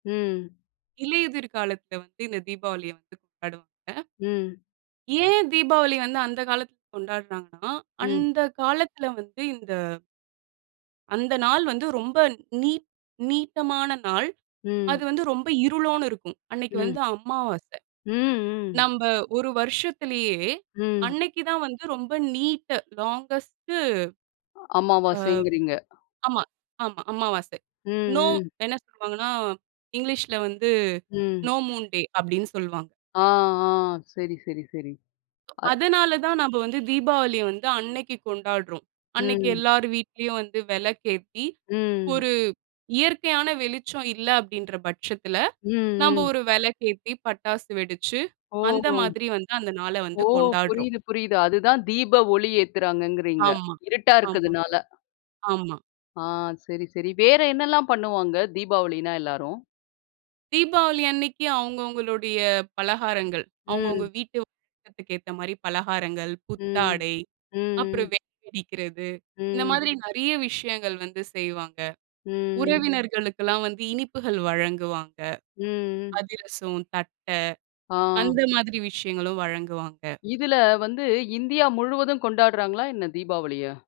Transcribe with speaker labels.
Speaker 1: ம்.
Speaker 2: இலையுதிர் காலத்தில வந்து இந்த தீபாவளியை வந்து கொண்டாடுவாங்க.
Speaker 1: ம்.
Speaker 2: ஏன் தீபாவளி வந்து அந்த காலத்தில கொண்டாடுறாங்கனா,
Speaker 1: ம்.
Speaker 2: அந்த காலத்தில வந்து இந்த அந்த நாள் வந்து ரொம்ப நீட் நீட்டமான நாள்.
Speaker 1: ம்.
Speaker 2: அது வந்து ரொம்ப இருளோன்னு இருக்கும், அன்னைக்கு
Speaker 1: ம்.
Speaker 2: வந்து அமாவாசை.
Speaker 1: ம், ம்.
Speaker 2: நம்ப ஒரு வருஷத்திலேயே,
Speaker 1: ம்.
Speaker 2: அன்னைக்கு தான் வந்து ரொம்ப நீட் லாங்கஸ்ட். ஆ.
Speaker 1: அமாவாசைங்கிறீங்க.
Speaker 2: ஆமா. ஆமா. அமாவாசை.
Speaker 1: ம்,
Speaker 2: நோ
Speaker 1: ம்.
Speaker 2: என்ன சொல்லுவாங்கனா இங்கிலீஷ்ல்ல வந்து
Speaker 1: ம்.
Speaker 2: "நோ மூன் டே" அப்டின்னு சொல்லுவாங்.
Speaker 1: ஆ ஆ, சரி, சரி, சரி. அ.
Speaker 2: அதனால தான் நம்ம வந்து தீபாவளிய வந்து அன்னைக்கு கொண்டாடுறோம். அன்னைக்கு
Speaker 1: ம்.
Speaker 2: எல்லார் வீட்லயும் வந்து விளக்கேத்தி,
Speaker 1: ம்.
Speaker 2: ஒரு இயற்கையான வெளிச்சம் இல்ல அப்படின்ற பட்சத்தில,
Speaker 1: ம்,
Speaker 2: நம்ப
Speaker 1: ம்.
Speaker 2: ஒரு விளக்கேத்தி பட்டாசு வெடிச்சு,
Speaker 1: ஓ,
Speaker 2: அந்த
Speaker 1: ஓ.
Speaker 2: மாதிரி வந்து அந்த நாள வந்து
Speaker 1: ஓ!
Speaker 2: கொண்டாடுறோம்.
Speaker 1: புரியுது, புரியுது. அதுதான் தீப ஒளி ஏத்துறாங்கங்கிறீங்க.
Speaker 2: ஆமா
Speaker 1: இருட்டா
Speaker 2: ஆமா
Speaker 1: இருக்கதுனால.
Speaker 2: ஆமா.
Speaker 1: ஆ சரி, சரி. வேற என்னலாம் பண்ணுவாங்க, தீபாவளினா எல்லாரும்?
Speaker 2: தீபாவளி அன்னைக்கு அவங்கவங்களுடைய பலகாரங்கள், அவங்கவங்க
Speaker 1: ம்.
Speaker 2: வீட்டு வழக்கத்துக்கு ஏத்த மாதிரி பலகாரங்கள்,
Speaker 1: ம்.
Speaker 2: புத்தாடை
Speaker 1: ம்,
Speaker 2: அப்புறம்
Speaker 1: ம்.
Speaker 2: வெடி வெடிக்கிறது. இந்த
Speaker 1: ம்.
Speaker 2: மாதிரி நிறைய விஷயங்கள் வந்து செய்வாங்க.
Speaker 1: ம்.
Speaker 2: உறவினர்களுக்கெல்லாம் வந்து, இனிப்புகள் வழங்குவாங்க.
Speaker 1: ம், ம்.
Speaker 2: அதிரசம், தட்ட அந்த
Speaker 1: ஆ.
Speaker 2: மாதிரி விஷயங்களும் வழங்குவாங்க.
Speaker 1: இதில வந்து இந்தியா முழுவதும் கொண்டாடுறாங்களா என்ன தீபாவளிய?